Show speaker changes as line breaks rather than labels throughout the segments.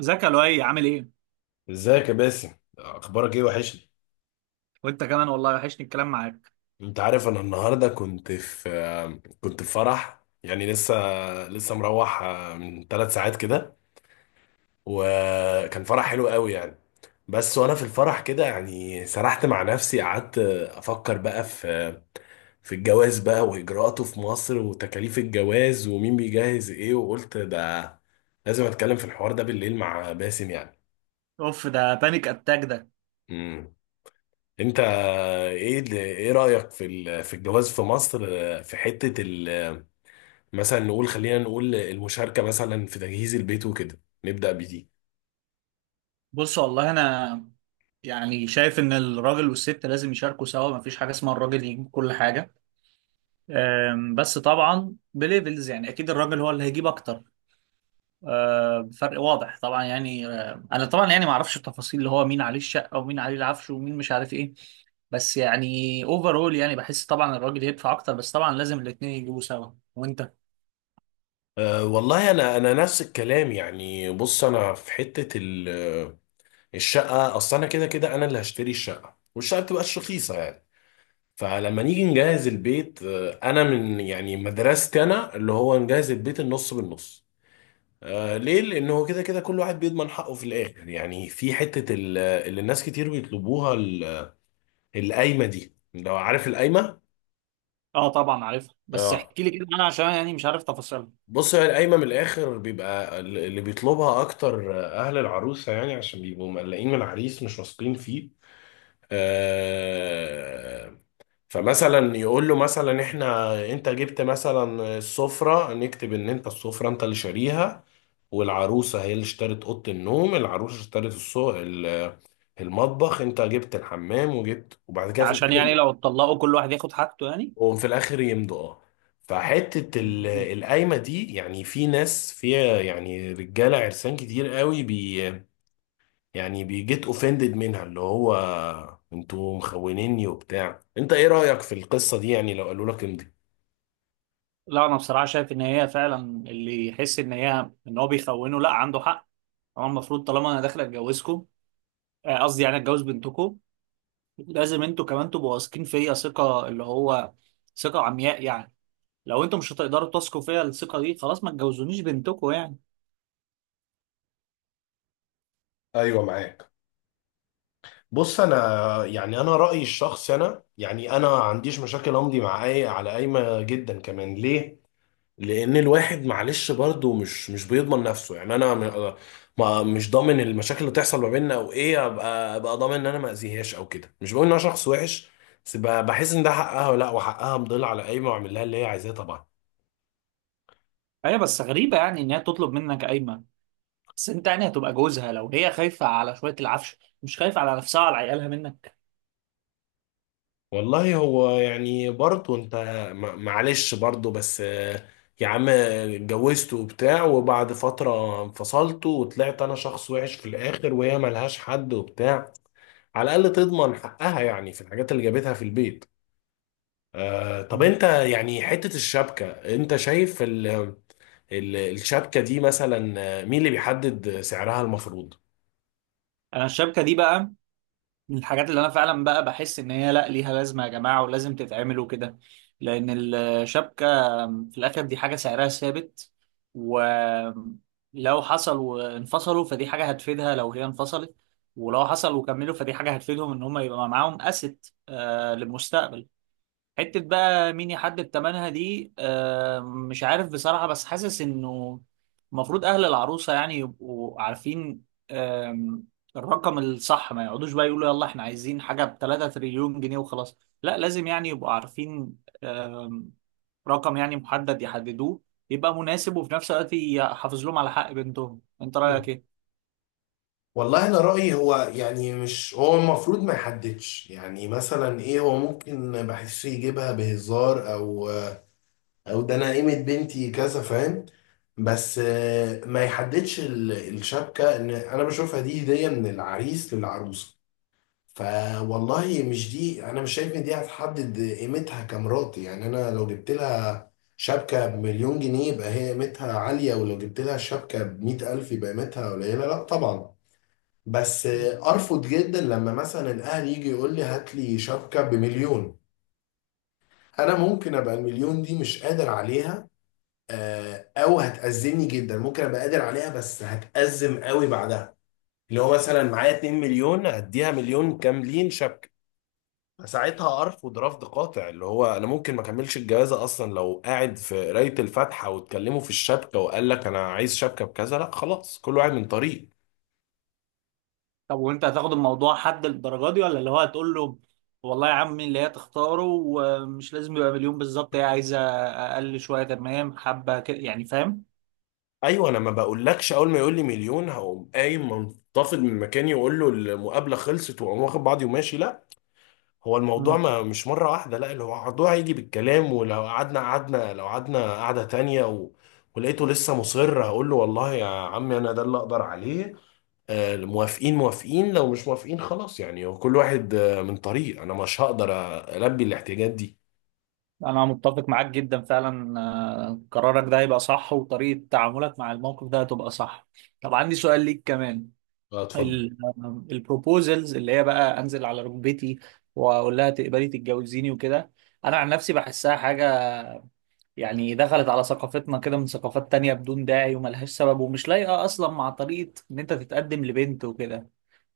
ازيك يا لؤي عامل ايه؟
ازيك يا باسم، اخبارك ايه؟ وحشني.
وانت كمان والله وحشني الكلام معاك.
انت عارف، انا النهارده كنت في فرح يعني. لسه مروح من 3 ساعات كده. وكان فرح حلو قوي يعني. بس وانا في الفرح كده يعني سرحت مع نفسي، قعدت افكر بقى في الجواز بقى واجراءاته في مصر وتكاليف الجواز ومين بيجهز ايه، وقلت ده لازم اتكلم في الحوار ده بالليل مع باسم يعني.
اوف، ده بانيك اتاك ده.
امم انت ايه رأيك في الجواز في مصر؟ في مثلا نقول، خلينا نقول المشاركة مثلا في تجهيز البيت وكده نبدأ بدي.
بص والله انا يعني شايف ان الراجل والست لازم يشاركوا سوا، مفيش حاجه اسمها الراجل يجيب كل حاجه. بس طبعا بليفلز يعني اكيد الراجل هو اللي هيجيب اكتر. فرق واضح طبعا يعني. انا طبعا يعني ما اعرفش التفاصيل اللي هو مين عليه الشقه ومين عليه العفش ومين مش عارف ايه. بس يعني اوفرول يعني بحس طبعا الراجل يدفع اكتر، بس طبعا لازم الاتنين يجيبوا سوا. وانت؟
أه والله انا، نفس الكلام يعني. بص انا في الشقة، اصل انا كده كده انا اللي هشتري الشقة، والشقة بتبقاش رخيصة يعني. فلما نيجي نجهز البيت، انا من يعني مدرستي انا اللي هو نجهز البيت النص بالنص. آه ليه؟ لأن هو كده كده كل واحد بيضمن حقه في الآخر يعني. في اللي الناس كتير بيطلبوها، القايمة دي. لو عارف القايمة؟
اه طبعا عارفها، بس
اه.
احكي لي كده انا عشان يعني مش عارف تفاصيلها.
بص، هي القايمة من الآخر بيبقى اللي بيطلبها أكتر، أهل العروسة يعني، عشان بيبقوا مقلقين من العريس، مش واثقين فيه. آه. فمثلا يقول له مثلا احنا، انت جبت مثلا السفرة، نكتب ان انت السفرة انت اللي شاريها، والعروسة هي اللي اشترت أوضة النوم. العروسة اشترت المطبخ، انت جبت الحمام وجبت، وبعد
ده
كده في
عشان يعني
الاخر
لو اتطلقوا كل واحد ياخد حاجته يعني.
وهم في الاخر يمضوا. اه. فحته
مم.
القايمه دي يعني في ناس فيها يعني رجاله عرسان كتير قوي، يعني بيجيت اوفندد منها، اللي هو انتوا مخونيني وبتاع. انت ايه رايك في القصه دي يعني لو قالوا لك امضي؟
لا انا بصراحه شايف ان هي فعلا، اللي يحس ان هو بيخونه لا عنده حق. هو المفروض طالما انا داخل اتجوزكم، قصدي يعني اتجوز بنتكم، لازم انتوا كمان تبقوا واثقين فيا ثقه اللي هو ثقه عمياء يعني. لو انتوا مش هتقدروا تثقوا فيا الثقه دي، خلاص ما تجوزونيش بنتكم يعني.
ايوه، معاك. بص انا يعني انا رايي الشخصي، انا يعني انا ما عنديش مشاكل امضي مع اي على قايمه جدا كمان. ليه؟ لان الواحد معلش برضه مش بيضمن نفسه يعني. انا ما مش ضامن المشاكل اللي تحصل ما بيننا او ايه، ابقى ضامن ان انا ما اذيهاش او كده. مش بقول ان انا شخص وحش، بس بحس ان ده حقها ولا لا، وحقها مضل على قايمه واعمل لها اللي هي عايزاه طبعا.
هي بس غريبه يعني ان هي تطلب منك قايمه، بس انت يعني هتبقى جوزها. لو هي خايفة على شوية العفش مش خايفة على نفسها وعلى عيالها منك.
والله هو يعني برضه انت معلش برضه. بس يا عم اتجوزت وبتاع وبعد فتره انفصلت، وطلعت انا شخص وحش في الاخر وهي ملهاش حد وبتاع، على الاقل تضمن حقها يعني في الحاجات اللي جابتها في البيت. آه طب انت يعني حتة الشبكة، انت شايف ال الشبكة دي مثلا، مين اللي بيحدد سعرها المفروض؟
انا الشبكة دي بقى من الحاجات اللي انا فعلا بقى بحس ان هي لا، ليها لازمة يا جماعة ولازم تتعمل وكده. لان الشبكة في الاخر دي حاجة سعرها ثابت، ولو حصل وانفصلوا فدي حاجة هتفيدها لو هي انفصلت، ولو حصل وكملوا فدي حاجة هتفيدهم ان هم يبقى معاهم اسيت للمستقبل. حتة بقى مين يحدد تمنها دي مش عارف بصراحة، بس حاسس انه المفروض اهل العروسة يعني يبقوا عارفين. آم، الرقم الصح، ما يقعدوش بقى يقولوا يلا احنا عايزين حاجة ب 3 تريليون جنيه وخلاص، لا لازم يعني يبقوا عارفين. آم، رقم يعني محدد يحددوه، يبقى مناسب وفي نفس الوقت يحافظ لهم على حق بنتهم. انت رأيك ايه؟
والله انا رايي هو يعني مش هو المفروض ما يحددش يعني. مثلا ايه هو ممكن بحسه يجيبها بهزار، او او ده انا قيمه بنتي كذا، فاهم؟ بس ما يحددش الشبكه، ان انا بشوفها دي هديه من العريس للعروسه. فوالله مش دي، انا مش شايف ان دي هتحدد قيمتها كمرات يعني. انا لو جبت لها شبكه بمليون جنيه يبقى هي قيمتها عاليه، ولو جبت لها شبكه بمئة الف يبقى قيمتها قليله؟ لا طبعا. بس ارفض جدا لما مثلا الاهل يجي يقول لي هات لي شبكه بمليون. انا ممكن ابقى المليون دي مش قادر عليها، او هتأزمني جدا. ممكن ابقى قادر عليها بس هتأزم قوي بعدها. اللي هو مثلا معايا 2 مليون اديها مليون كاملين شبكه، ساعتها ارفض رفض قاطع. اللي هو انا ممكن ما اكملش الجوازه اصلا. لو قاعد في قرايه الفاتحه واتكلموا في الشبكه وقال لك انا عايز شبكه بكذا، لا خلاص، كل واحد من طريق.
طب وانت هتاخد الموضوع حد للدرجه دي، ولا اللي هو هتقول له والله يا عمي اللي هي تختاره، ومش لازم يبقى مليون بالظبط، هي عايزه اقل شويه تمام، حبه كده يعني، فاهم؟
ايوه، انا ما بقولكش اول ما يقول لي مليون هقوم قايم منتفض من مكاني واقول له المقابله خلصت واقوم واخد بعضي وماشي، لا. هو الموضوع
مم.
ما مش مره واحده، لا. اللي هو الموضوع هيجي بالكلام، ولو قعدنا قعدنا لو قعدنا قعده تانيه و... ولقيته لسه مصر، هقول له والله يا عمي انا ده اللي اقدر عليه. موافقين موافقين، لو مش موافقين خلاص يعني. هو كل واحد من طريق، انا مش هقدر البي الاحتياجات دي.
انا متفق معاك جدا فعلا، قرارك ده هيبقى صح وطريقة تعاملك مع الموقف ده هتبقى صح. طب عندي سؤال ليك كمان.
اه اتفضل.
البروبوزلز، اللي هي بقى انزل على ركبتي واقول لها تقبلي تتجوزيني وكده، انا عن نفسي بحسها حاجة يعني دخلت على ثقافتنا كده من ثقافات تانية بدون داعي، وملهاش سبب ومش لايقة أصلا مع طريقة إن أنت تتقدم لبنت وكده.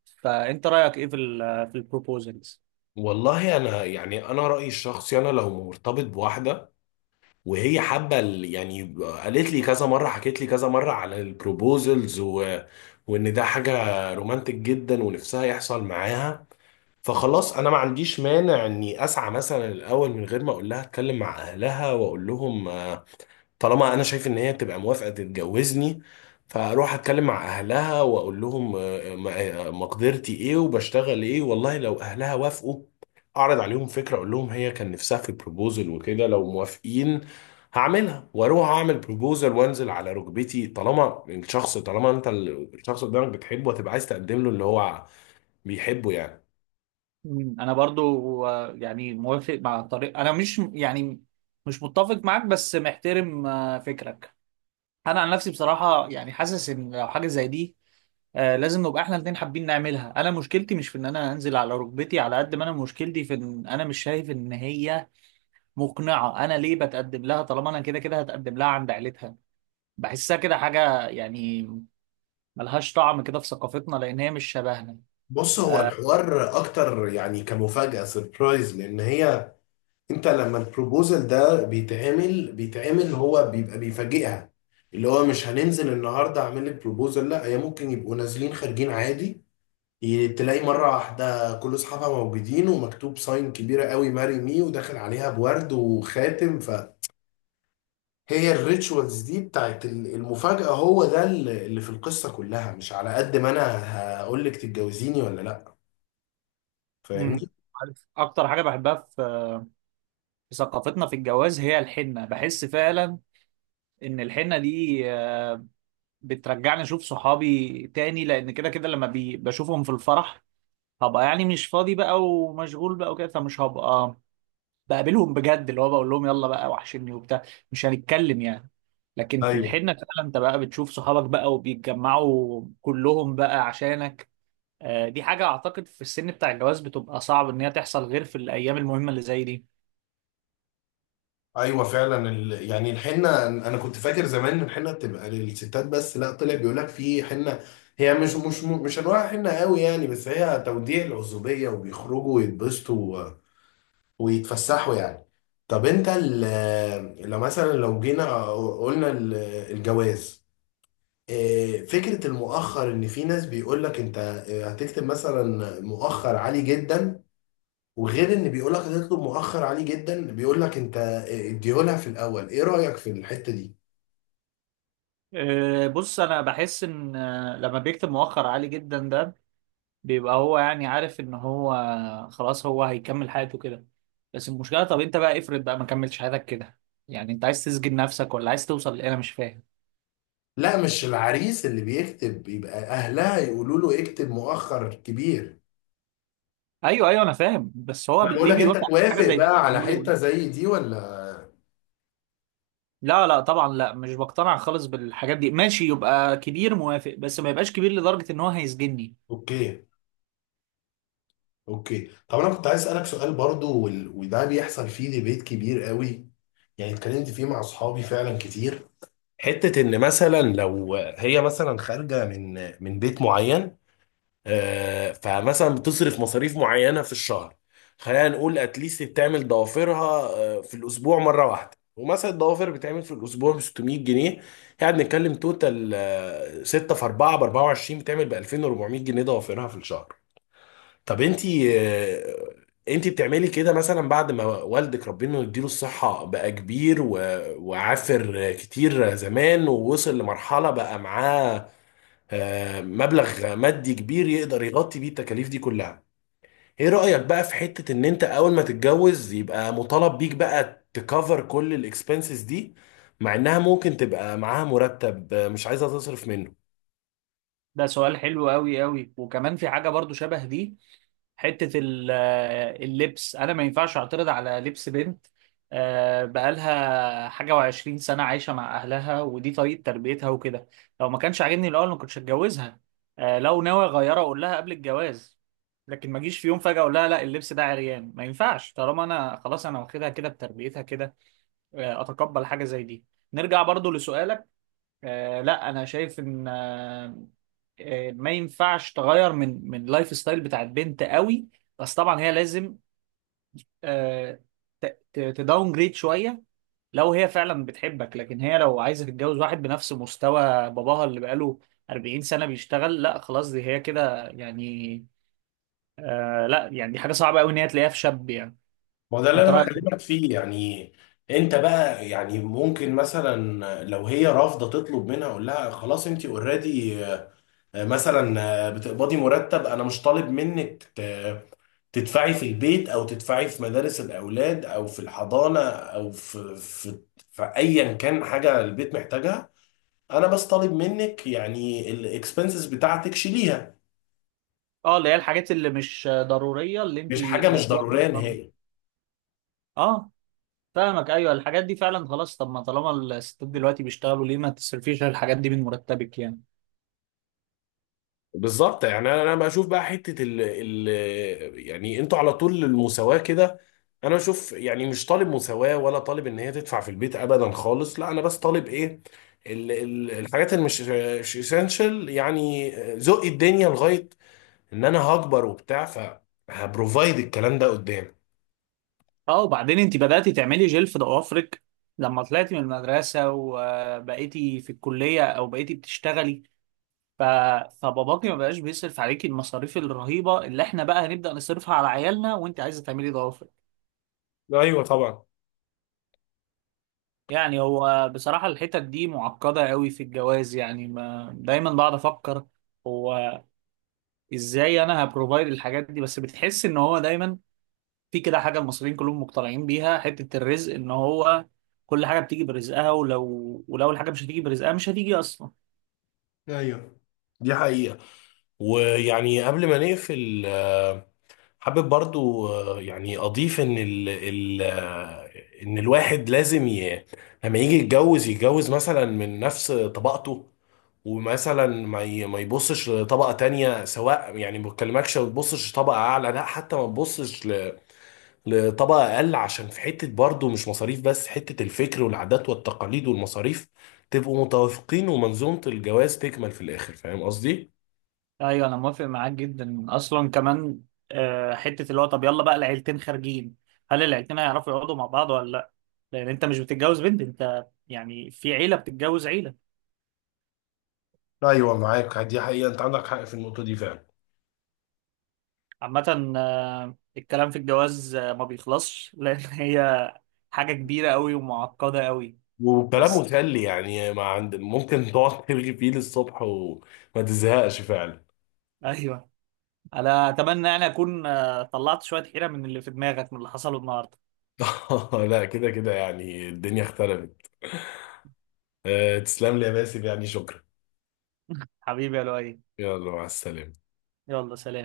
فأنت رأيك إيه في ال في البروبوزلز؟
والله انا يعني انا رايي الشخصي، انا لو مرتبط بواحده وهي حابه يعني قالت لي كذا مره، حكيت لي كذا مره على البروبوزلز و... وان ده حاجه رومانتك جدا ونفسها يحصل معاها، فخلاص انا ما عنديش مانع اني اسعى مثلا. الاول من غير ما اقول لها اتكلم مع اهلها واقول لهم، طالما انا شايف ان هي تبقى موافقه تتجوزني، فاروح اتكلم مع اهلها واقول لهم مقدرتي ايه وبشتغل ايه. والله لو اهلها وافقوا اعرض عليهم فكره، اقول لهم هي كان نفسها في بروبوزل وكده، لو موافقين هعملها واروح اعمل بروبوزل وانزل على ركبتي. طالما الشخص، طالما انت الشخص قدامك بتحبه هتبقى عايز تقدم له اللي هو بيحبه يعني.
أنا برضو، يعني موافق مع طريق، أنا مش يعني مش متفق معاك، بس محترم فكرك. أنا عن نفسي بصراحة يعني حاسس إن لو حاجة زي دي، لازم نبقى احنا الاتنين حابين نعملها. انا مشكلتي مش في ان انا انزل على ركبتي على قد ما انا مشكلتي في ان انا مش شايف ان هي مقنعة أنا ليه بتقدم لها طالما أنا كده كده هتقدم لها عند عيلتها. بحسها كده حاجة يعني ملهاش طعم كده في ثقافتنا، لأن هي مش شبهنا.
بص هو
آه.
الحوار اكتر يعني كمفاجأة سربرايز، لان هي، انت لما البروبوزل ده بيتعمل بيتعمل هو بيبقى بيفاجئها. اللي هو مش هننزل النهارده اعمل لك بروبوزل لا، هي ممكن يبقوا نازلين خارجين عادي، تلاقي مره واحده كل اصحابها موجودين ومكتوب ساين كبيره قوي ماري مي وداخل عليها بورد وخاتم. فهي الريتشوالز دي بتاعت المفاجاه هو ده اللي في القصه كلها، مش على قد ما انا هقول لك تتجوزيني ولا لا.
أمم.
فاهمني؟
عارف أكتر حاجة بحبها في في ثقافتنا في الجواز، هي الحنة. بحس فعلا إن الحنة دي بترجعني أشوف صحابي تاني، لأن كده كده لما بشوفهم في الفرح هبقى يعني مش فاضي بقى ومشغول بقى وكده، فمش هبقى بقابلهم بجد، اللي هو بقول لهم يلا بقى وحشني وبتاع، مش هنتكلم يعني. لكن في
ايوه.
الحنة فعلا انت بقى بتشوف صحابك بقى وبيتجمعوا كلهم بقى عشانك. دي حاجة اعتقد في السن بتاع الجواز بتبقى صعب ان هي تحصل غير في الايام المهمة اللي زي دي.
ايوه فعلا يعني الحنه، انا كنت فاكر زمان ان الحنه بتبقى للستات بس، لا طلع بيقول لك في حنه. هي مش انواع حنه قوي يعني، بس هي توديع العزوبيه وبيخرجوا ويتبسطوا و... ويتفسحوا يعني. طب انت لو مثلا لو جينا قلنا الجواز، إيه، فكره المؤخر؟ ان في ناس بيقول لك انت هتكتب مثلا مؤخر عالي جدا، وغير ان بيقول لك هتطلب مؤخر عليه جدا بيقول لك انت اديهولها في الاول. ايه رايك في الحته دي؟
بص انا بحس ان، لما بيكتب مؤخر عالي جدا ده بيبقى هو يعني عارف ان هو خلاص هو هيكمل حياته كده. بس المشكلة، طب انت بقى افرض بقى ما كملتش حياتك كده، يعني انت عايز تسجن نفسك ولا عايز توصل لايه، انا مش فاهم.
لا مش العريس اللي بيكتب، يبقى اهلها يقولوا له اكتب مؤخر كبير.
ايوه ايوه انا فاهم، بس هو
انا بقول
ليه
لك انت
بيوافق على حاجه
توافق
زي دي؟
بقى على
بيقول
حته
ايه؟
زي دي ولا؟
لا لا طبعا، لا مش بقتنع خالص بالحاجات دي. ماشي يبقى كبير، موافق، بس ما يبقاش كبير لدرجه ان هو هيسجني.
اوكي. اوكي، طب انا كنت عايز اسالك سؤال برضو، وده بيحصل فيه ديبيت كبير قوي يعني، اتكلمت فيه مع اصحابي فعلا كتير. حته ان مثلا لو هي مثلا خارجه من بيت معين، فمثلا بتصرف مصاريف معينة في الشهر. خلينا نقول اتليست بتعمل ضوافرها في الأسبوع مرة واحدة، ومثلا الضوافر بتعمل في الأسبوع ب 600 جنيه. يعني بنتكلم توتال، 6 في 4 ب 24، بتعمل ب 2400 جنيه ضوافرها في الشهر. طب انتي انتي بتعملي كده مثلا بعد ما والدك ربنا يديله الصحة بقى كبير وعافر كتير زمان ووصل لمرحلة بقى معاه مبلغ مادي كبير يقدر يغطي بيه التكاليف دي كلها. ايه رأيك بقى في حتة ان انت اول ما تتجوز يبقى مطالب بيك بقى تكفر كل الاكسبنسز دي، مع انها ممكن تبقى معاها مرتب مش عايزة تصرف منه.
ده سؤال حلو قوي قوي، وكمان في حاجه برضو شبه دي. حتة ال- آه، اللبس، أنا ما ينفعش أعترض على لبس بنت بقالها حاجة وعشرين سنة عايشة مع أهلها، ودي طريقة تربيتها وكده. لو ما كانش عاجبني الأول ما كنتش هتجوزها. لو ناوي أغيرها أقول لها قبل الجواز، لكن ما أجيش في يوم فجأة أقول لها لا اللبس ده عريان ما ينفعش، طالما أنا خلاص أنا واخدها كده بتربيتها كده. أتقبل حاجة زي دي. نرجع برضو لسؤالك. لا أنا شايف إن، ما ينفعش تغير من اللايف ستايل بتاع البنت قوي. بس طبعا هي لازم، آه، تداون جريد شويه لو هي فعلا بتحبك. لكن هي لو عايزه تتجوز واحد بنفس مستوى باباها اللي بقاله 40 سنه بيشتغل، لا خلاص دي هي كده يعني. آه لا يعني دي حاجه صعبه قوي ان هي تلاقيها في شاب يعني.
ما هو ده اللي
انت
انا
رايك؟
بكلمك فيه يعني. انت بقى يعني ممكن مثلا لو هي رافضه تطلب منها اقول لها خلاص انت اوريدي مثلا، بتقبضي مرتب، انا مش طالب منك تدفعي في البيت او تدفعي في مدارس الاولاد او في الحضانه او في ايا كان حاجه البيت محتاجها. انا بس طالب منك يعني الاكسبنسز بتاعتك شيليها،
اه اللي هي الحاجات اللي مش ضروريه اللي انت،
مش حاجه مش ضروريه
آه،
نهائي.
آه، فاهمك، ايوه الحاجات دي فعلا خلاص. طب ما طالما الستات دلوقتي بيشتغلوا، ليه ما تصرفيش على الحاجات دي من مرتبك يعني.
بالظبط، يعني انا، بشوف بقى حته ال ال يعني انتوا على طول المساواه كده. انا بشوف يعني مش طالب مساواه ولا طالب ان هي تدفع في البيت ابدا خالص لا. انا بس طالب ايه؟ ال ال الحاجات اللي مش اسينشال يعني، ذوق الدنيا، لغايه ان انا هكبر وبتاع فهبروفايد الكلام ده قدام.
اه وبعدين انت بدأتي تعملي جل في ضوافرك لما طلعتي من المدرسة وبقيتي في الكلية او بقيتي بتشتغلي، ف... فباباكي ما بقاش بيصرف عليكي المصاريف الرهيبة اللي احنا بقى هنبدأ نصرفها على عيالنا، وانت عايزة تعملي ضوافرك
ايوه طبعا.
يعني. هو بصراحة الحتت دي معقدة قوي في الجواز يعني، ما دايما بقعد افكر هو ازاي انا هبروفايد الحاجات دي. بس بتحس ان هو دايما في كده حاجة المصريين كلهم مقتنعين بيها حتة الرزق، ان هو كل حاجة بتيجي برزقها، ولو الحاجة مش هتيجي برزقها مش هتيجي اصلا.
ايوه دي حقيقة. ويعني قبل ما نقفل، حابب برضو يعني أضيف إن ال ال آه، إن الواحد لازم لما يجي يتجوز يتجوز مثلا من نفس طبقته، ومثلا ما يبصش لطبقة تانية. سواء يعني ما بكلمكش ما تبصش لطبقة أعلى لا، حتى ما تبصش لطبقة أقل، عشان في حتة برضه مش مصاريف بس، حتة الفكر والعادات والتقاليد والمصاريف. تبقوا متوافقين ومنظومة الجواز تكمل في الآخر. فاهم قصدي؟
ايوه انا موافق معاك جدا، اصلا كمان حتة اللي هو طب يلا بقى العيلتين خارجين، هل العيلتين هيعرفوا يقعدوا مع بعض ولا لا؟ لان انت مش بتتجوز بنت، انت يعني في عيلة بتتجوز عيلة.
ايوه معاك، دي حقيقه، انت عندك حق في النقطه دي فعلا.
عامة الكلام في الجواز ما بيخلصش، لان هي حاجة كبيرة قوي ومعقدة قوي.
وكلام
بس
مسلي يعني، ما عند ممكن تقعد ترغي فيه للصبح وما تزهقش فعلا.
ايوه، انا اتمنى يعني اكون طلعت شويه حيره من اللي في دماغك من اللي حصله النهارده.
لا كده كده يعني الدنيا اختلفت. أه، تسلم لي يا باسم يعني، شكرا.
حبيبي يا لؤي،
يلا مع السلامة.
يلا سلام.